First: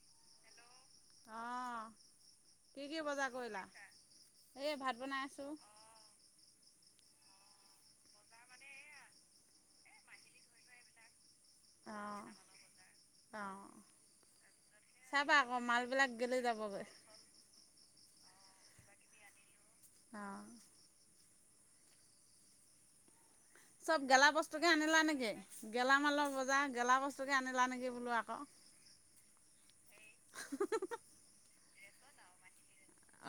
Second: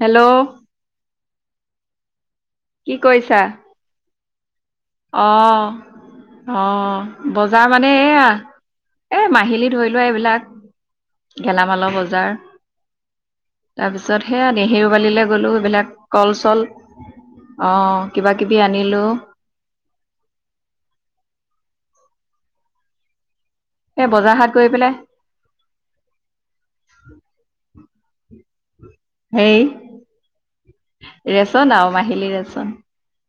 Hello. অঁ কি কি বজা কৰিলা? এই ভাত বনাই আছোঁ। আহ অ। বজাৰ মানে এয়া এ মাহিলী ধৰি লোৱা এইবিলাক। গেলামালৰ অঁ বজাৰ। অঁ তাৰপিছত সেয়া নেহেৰুবালৈ চাবা গ'লো আকৌ এইবিলাক মালবিলাক কল গেলি চল যাবগৈ। অ। কিবা কিবি আনিলো। আহ। চব এই গেলা বজাৰ হাট বস্তু কৰি কে পেলাই আনিলা নেকি, গেলামালৰ বজাৰ গেলা বস্তুকে আনিলা নেকি। বলো আকৌ। সেই। চোন আৰু মাহিলী দেচোন।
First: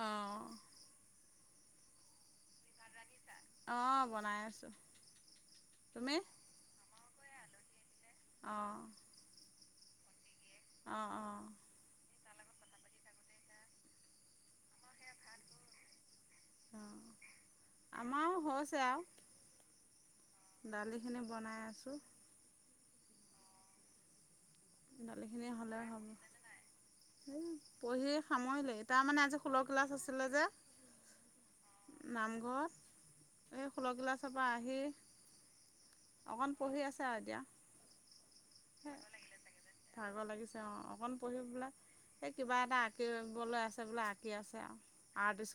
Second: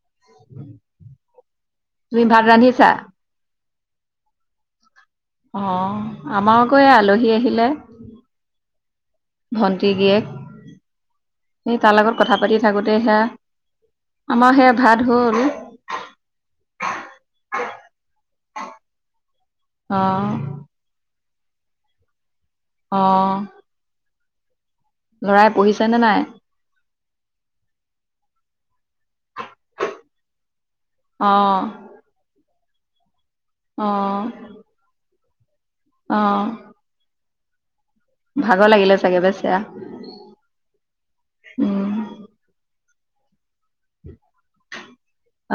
অঁ তুমি ভাত ৰান্ধি আছা। অ বনাই আছো। অ, আমাৰ আকৌ আলহী আহিলে অঁ ভন্টি। এক অঁ অঁ সেই তাল। [unintelligible] কথা পাতি থাকোতে সেয়া আমাৰ সেয়া ভাত হ'ল। অ আমাৰও হৈছে আৰু। আহ। দালিখিনি বনাই আছোঁ। অঁ। লৰাই পঢ়িছে নে নাই? এ পঢ়ি সামৰিলে তাৰ মানে আজি ষোল্ল ক্লাছ আছিলে যে। অ', নামঘৰত। এ অ খোলগিলা চপা আহি। অকন পঢ়ি আছো আৰু এতিয়া। ভাগ লাগিলে চাগে বেচেৰা। ভাগৰ লাগিছে অ, অকণ পঢ়ি বোলে উম এই কিবা এটা আঁকিবলৈ আছে বোলে আঁ।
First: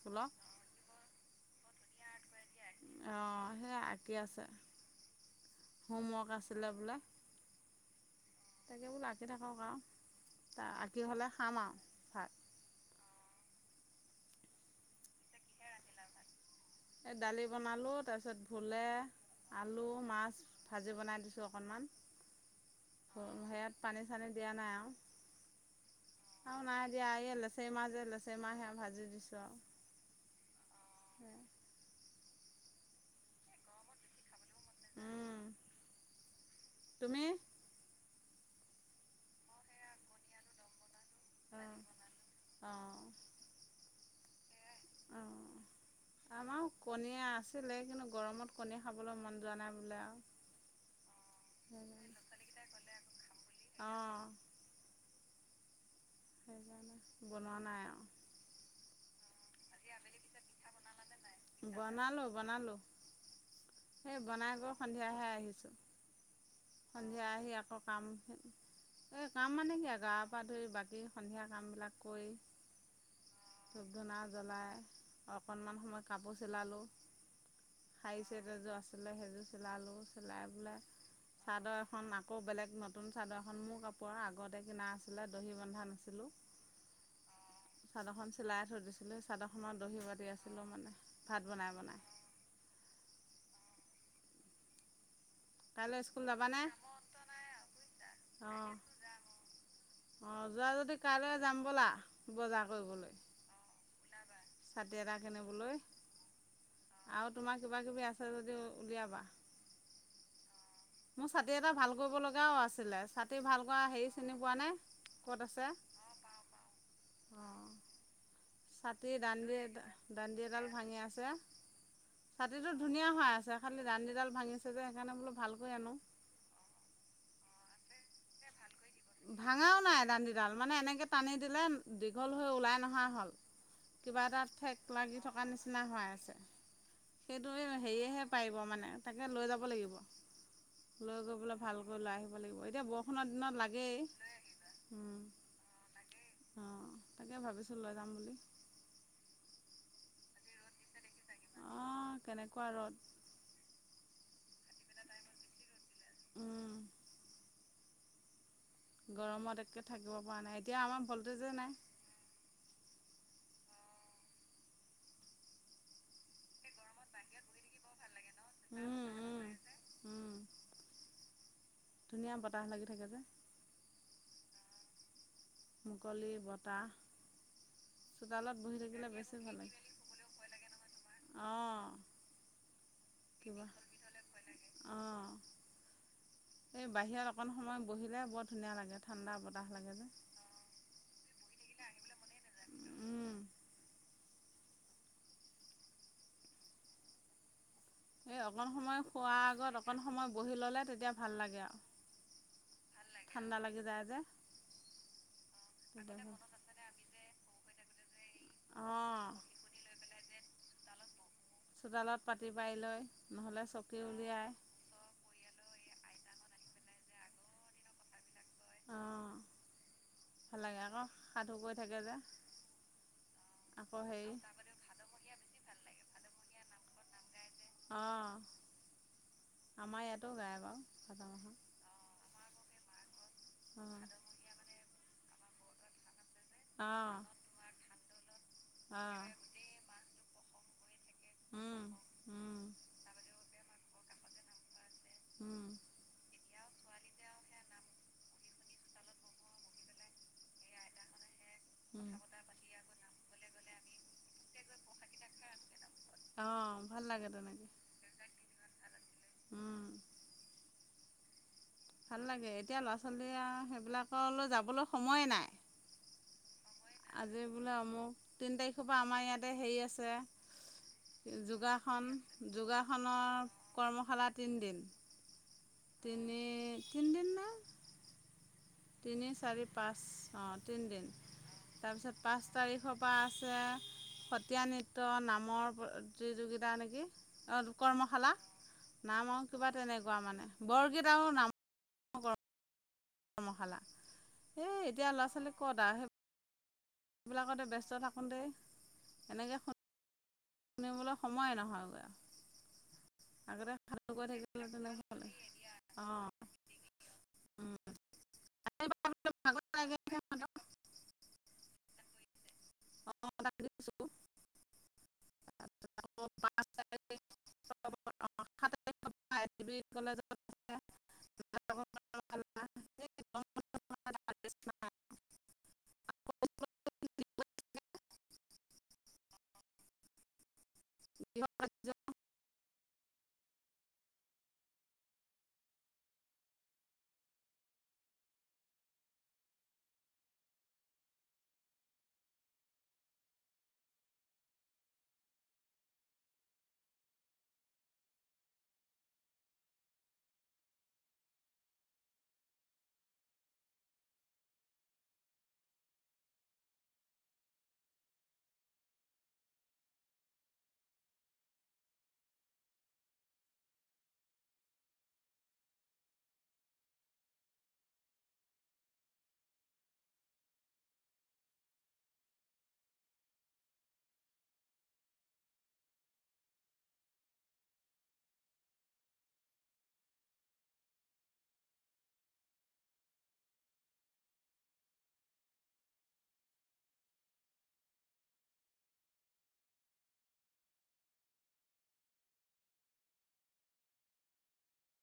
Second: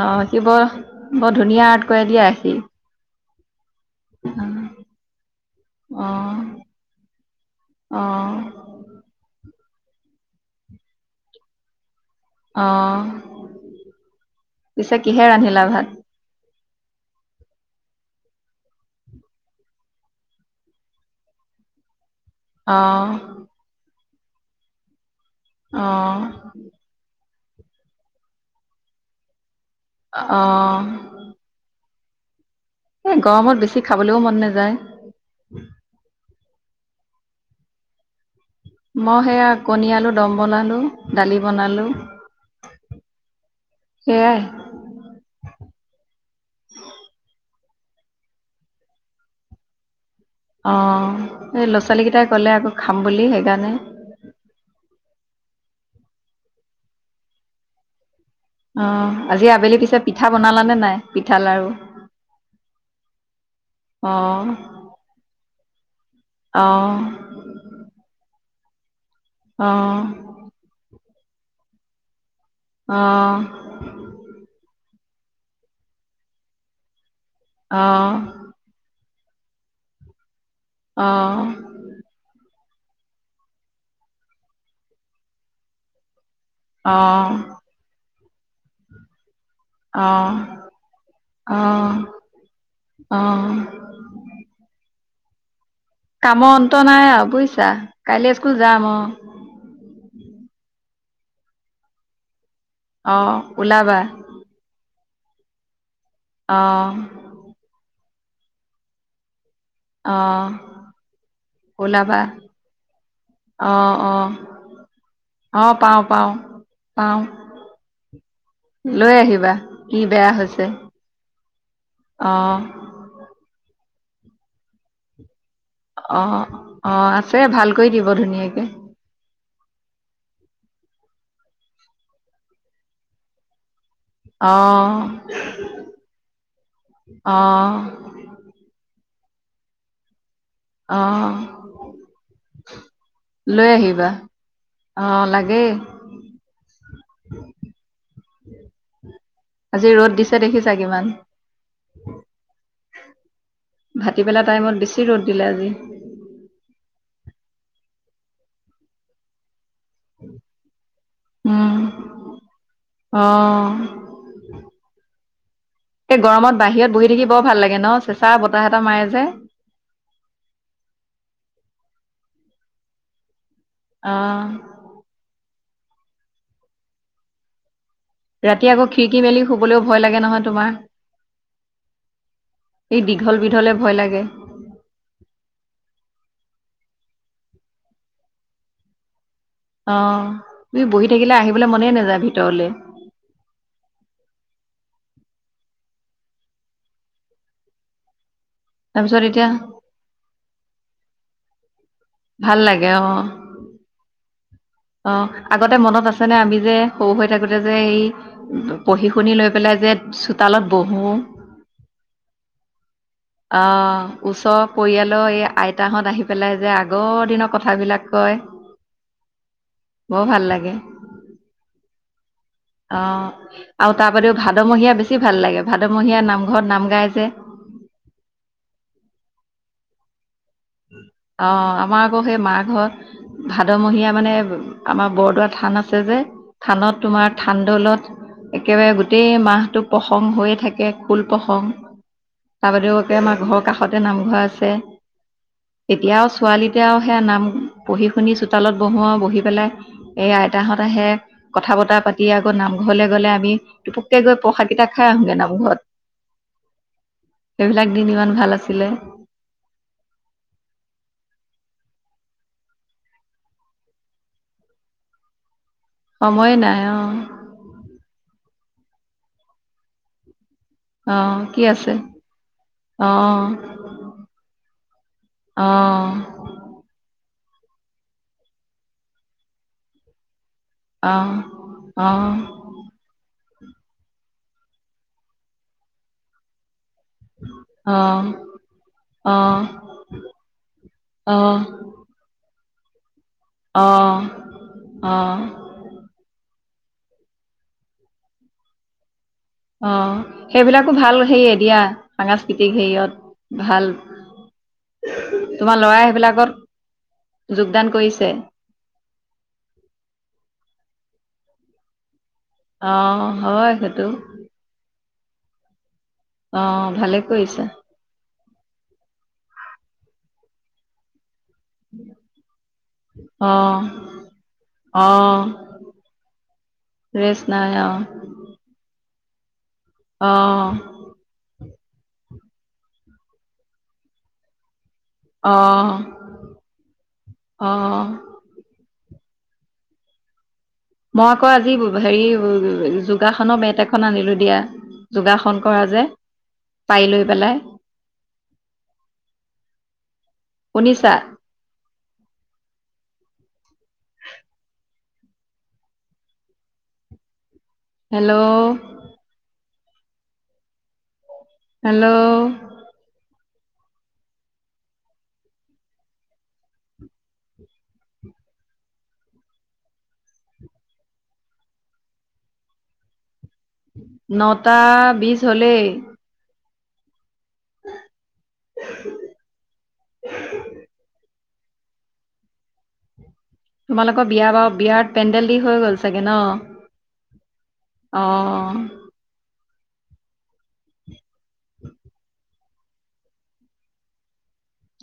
অ সি বৰ বৰ ধুনীয়া আৰ্ট কৰাই দিয়া সি। সে আঁকি আছে অ হোমৱৰ্ক আছিলে বোলে অ তাকে বোলো আঁকি থাকক আও ত আঁকি হলে খাম আও ভাত অ পিছে কিহে ৰান্ধিলা ভাত এই দালি বনালো তাৰপিছত ভোলে আলু মাছ ভাজি বনাই দিছো অকনমান অ সেয়াত পানী চানী দিয়া নাই আৰু অ লচেমা যে লচেমাহ সেয়া ভাজি দিছো আৰু অ এ গৰমত বেছি খাবলৈও মন নাযায় তুমি মই সেয়া কণী আলু দম বনালো দালি অঁ বনালো সেইয়াই অ আমাৰ কণীয়ে আছিলে কিন্তু গৰমত কণীয়ে খাবলৈ মন যোৱা নাই বোলে আৰু অ এই ল'ৰা সেইকাৰণে ছোৱালী কেইটাই কলে আকৌ খাম বুলি সেইকাৰণে অঁ সেইকাৰণে বনোৱা নাই আও অ আজি আবেলি পিছে পিঠা বনালানে নাই পিঠা লাৰু বনালোঁ বনালোঁ অ সেই বনাই গৈ সন্ধিয়াহে আহিছোঁ অ সন্ধিয়া আহি আকৌ কাম এ কাম মানে কি আও গা অহ, পা ধুই বাকী সন্ধিয়া কাম বিলাক কৰি অ অকমান সময় কাপোৰ চিলালো অহ, শাৰী ছেট এযোৰ আছিলে সেইযোৰ চিলালো চিলাই পেলাই অহ, চাদৰ এখন আকৌ বেলেগ নতুন চাদৰ এখন মোৰ কাপোৰ আগতে কিনা আছিলে দহি বন্ধা নাছিলো অ চাদৰখন চিলাই থৈ দিছিলো অ ভাত অ বনাই বনাই অ অ কাইলৈ স্কুল কামৰ যাবানে? অন্ত নাই আৰু বুইছা কাইলে স্কুল অঁ যাম অ অঁ যোৱা যদি কাইলৈ যাম ব'লা বজাৰ কৰিবলৈ অ, ওলাবা। ছাতি এটা কিনিবলৈ অ, আৰু তোমাৰ কিবা কিবি আছে উলিয়াবা অ মোৰ ছাতি এটা ভাল কৰিব ওলাবা। লগাও আছিলে ছাতি ভাল অ, কৰা অ, হেৰি চিনি পোৱা নাই অ পাও পাও পাও অঁ ছাতি দাণ্ডি কি বেয়া দানণ্ডি হৈছে। এডাল ভাঙি আছে অ, ছাতিটো ধুনীয়া হৈ আছে খালি দাণ্ডীডাল ভাঙিছে যে সেইকাৰণে বোলো ভাল কৰি আনো অ অ আছে ভাল কৰি দিব ধুনীয়াকে ভাঙাও নাই দাণ্ডীডাল মানে এনেকৈ টানি দিলে দীঘল হৈ ওলাই নহা হ'ল কিবা এটা অ, ঠেক লাগি থকা নিচিনা হৈ আছে অ, সেইটো হেৰিয়েহে পাৰিব মানে তাকে লৈ যাব লাগিব অ, লৈ গৈ পেলাই ভালকৈ লৈ আহিব লাগিব এতিয়া বৰষুণৰ দিনত লৈ লাগে আহিবা অ লাগে অঁ তাকে ভাবিছো লৈ যাম বুলি আজি ৰ'দ দিছে দেখিছা কিমান অ কেনেকোৱা ৰ'দ ভাটিবেলা টাইমত বেছি ৰ'দ দিলে আজি উম গৰমত একে থাকিব পৰা নাই এতিয়া আমাৰ ভলটেজে উম নাই অ এ গৰমত বাহিৰত বহি থাকি বৰ ভাল লাগে ন চে চাহ বতাহ এটা মাৰে উম যে উম উম ধুনীয়া লাগি থাকে যে [unintelligible] অ মুকলি বতাহ চোতালত ৰাতি বহি আকৌ থাকিলে খিৰিকি বেছি মেলি ভাল শুবলৈও ভয় লাগে নহয় অঁ তোমাৰ এই দীঘল কিবা বিধলে ভয় লাগে অঁ এই বাহিৰত অকণ সময় বহিলে বৰ ধুনীয়া লাগে ঠাণ্ডা বৰ অ তুমি বহি থাকিলে আহিবলৈ মনেই নাযায় ভিতৰলে উম এই অকণ সময় তাৰপিছত খোৱাৰ এতিয়া আগত অকণ সময় বহি ল'লে তেতিয়া ভাল লাগে আৰু ভাল লাগে অ ঠাণ্ডা লাগি যায় যে অ আগতে মনত তেতিয়া আছেনে ভাল আমি যে সৰু হৈ থাকোতে যে এই পঢ়ি অঁ শুনি লৈ পেলাই যে চোতালত বহো চোতালত পাতি পাৰি লৈ নহ'লে অ চকী উলিয়াই ওচৰ পৰিয়ালৰ এই আইতা হত আহি পেলাই যে আগৰ দিনৰ কথাবিলাক কয়। অঁ ভাল লাগে আকৌ সাধু কই থাকে। যে অ আৰু আকৌ তাৰ হেৰি বাদেও ভাদমহীয়া বেছি ভাল লাগে। ভাদমহীয়া নামঘৰত নাম গাইজে। অ আমাৰ ইয়াতো গাই অ আমাৰ আকৌ সেই মাহ ঘৰত ভাদমহীয়া মানে আমাৰ বৰ পুৰা থান আছে যে। থানত অঁ তোমাৰ থানদলত একেবাৰে অঁ অঁ গোটেই মাহটো প্ৰসং হৈয়ে থাকে। [unintelligible] খুল প্ৰসং উম উম তাৰ বাদেওকে আমাৰ ঘৰৰ কাষতে নামঘৰ আছে। [unintelligible] উম এতিয়াও ছোৱালীতে আৰু সেয়া নাম পঢ়ি শুনি চোতালত বহো আৰু বহি পেলাই সেইয়াই [unintelligible] [unintelligible] আইতাহঁত আহে। কথা বতা উম পাতি আকৌ নামঘৰলে গ'লে আমি টোপককে গৈ প্ৰসাদ কেইটা খাই আহোগে নামঘৰত। অঁ ভাল লাগে [unintelligible] তেনেকে সেইবিলাক দিন ইমান ভাল আছিলে। উম ভাল লাগে এতিয়া ল'ৰা ছোৱালীয়ে আৰু সেইবিলাকলৈ যাবলৈ সময়ে নাই। সময়ে নাই। অঁ আজি বোলে অমক তিনি তাৰিখৰ পৰা আমাৰ ইয়াতে হেৰি অঁ আছে। কি আছে যোগাসন যোগাসনৰ অঁ কৰ্মশালা তিনিদিন। অঁ তিনি তিনিদিন ন। তিনি চাৰি পাঁচ তিনিদিন অ তাৰপিছত পাঁচ তাৰিখৰ পা [unintelligible] সত্ৰীয়া নৃত্য নামৰ প্ৰতিযোগিতা নেকি? অ অঁ কৰ্মশালা নাম আৰু কিবা অঁ তেনেকুৱা মানে বৰগীত আৰু নাম অঁ গৰ মখালা অঁ এই এতিয়া ল'ৰা অঁ ছোৱালীক ক'ত আৰু সেই [unintelligible] সেইবিলাকতে ব্যস্ত থাকোঁতেই। [unintelligible] অ সেইবিলাকো শুনিবলৈ ভাল সময় হেৰিয়ে দিয়া নহয়গৈ আৰু সাংস্কৃতিক হেৰিয়ত। আগতে ভাল খালক থাক তেনেক তোমাৰ ভ ল'ৰাই অ। [unintelligible] সেইবিলাকত যোগদান কৰিছে। অ হয় সেইটো। অ ভালে কৰিছা কলেজৰ [unintelligible] আহ আহ ফ্ৰেছ নাই অ অ আহ আহ মই আকৌ আজি হেৰি যোগাসনৰ বেট এখন আনিলো দিয়া। যোগাসন কৰা যে পাৰি লৈ পেলাই। [unintelligible] শুনিছা? [inaudible] হেল্ল' হেল্ল' নটা বিছ হলেই। [unintelligible] তোমালোকৰ বিয়া বাৰ বিয়াৰ পেণ্ডেল দি হৈ গ'ল চাগে ন। আহ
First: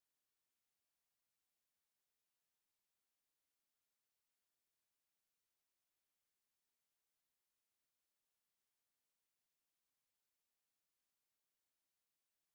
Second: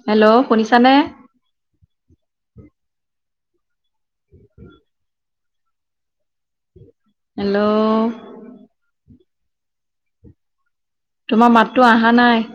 হেল্ল' শুনিছানে? হেল্ল' তোমাৰ মাততো অহা নাই।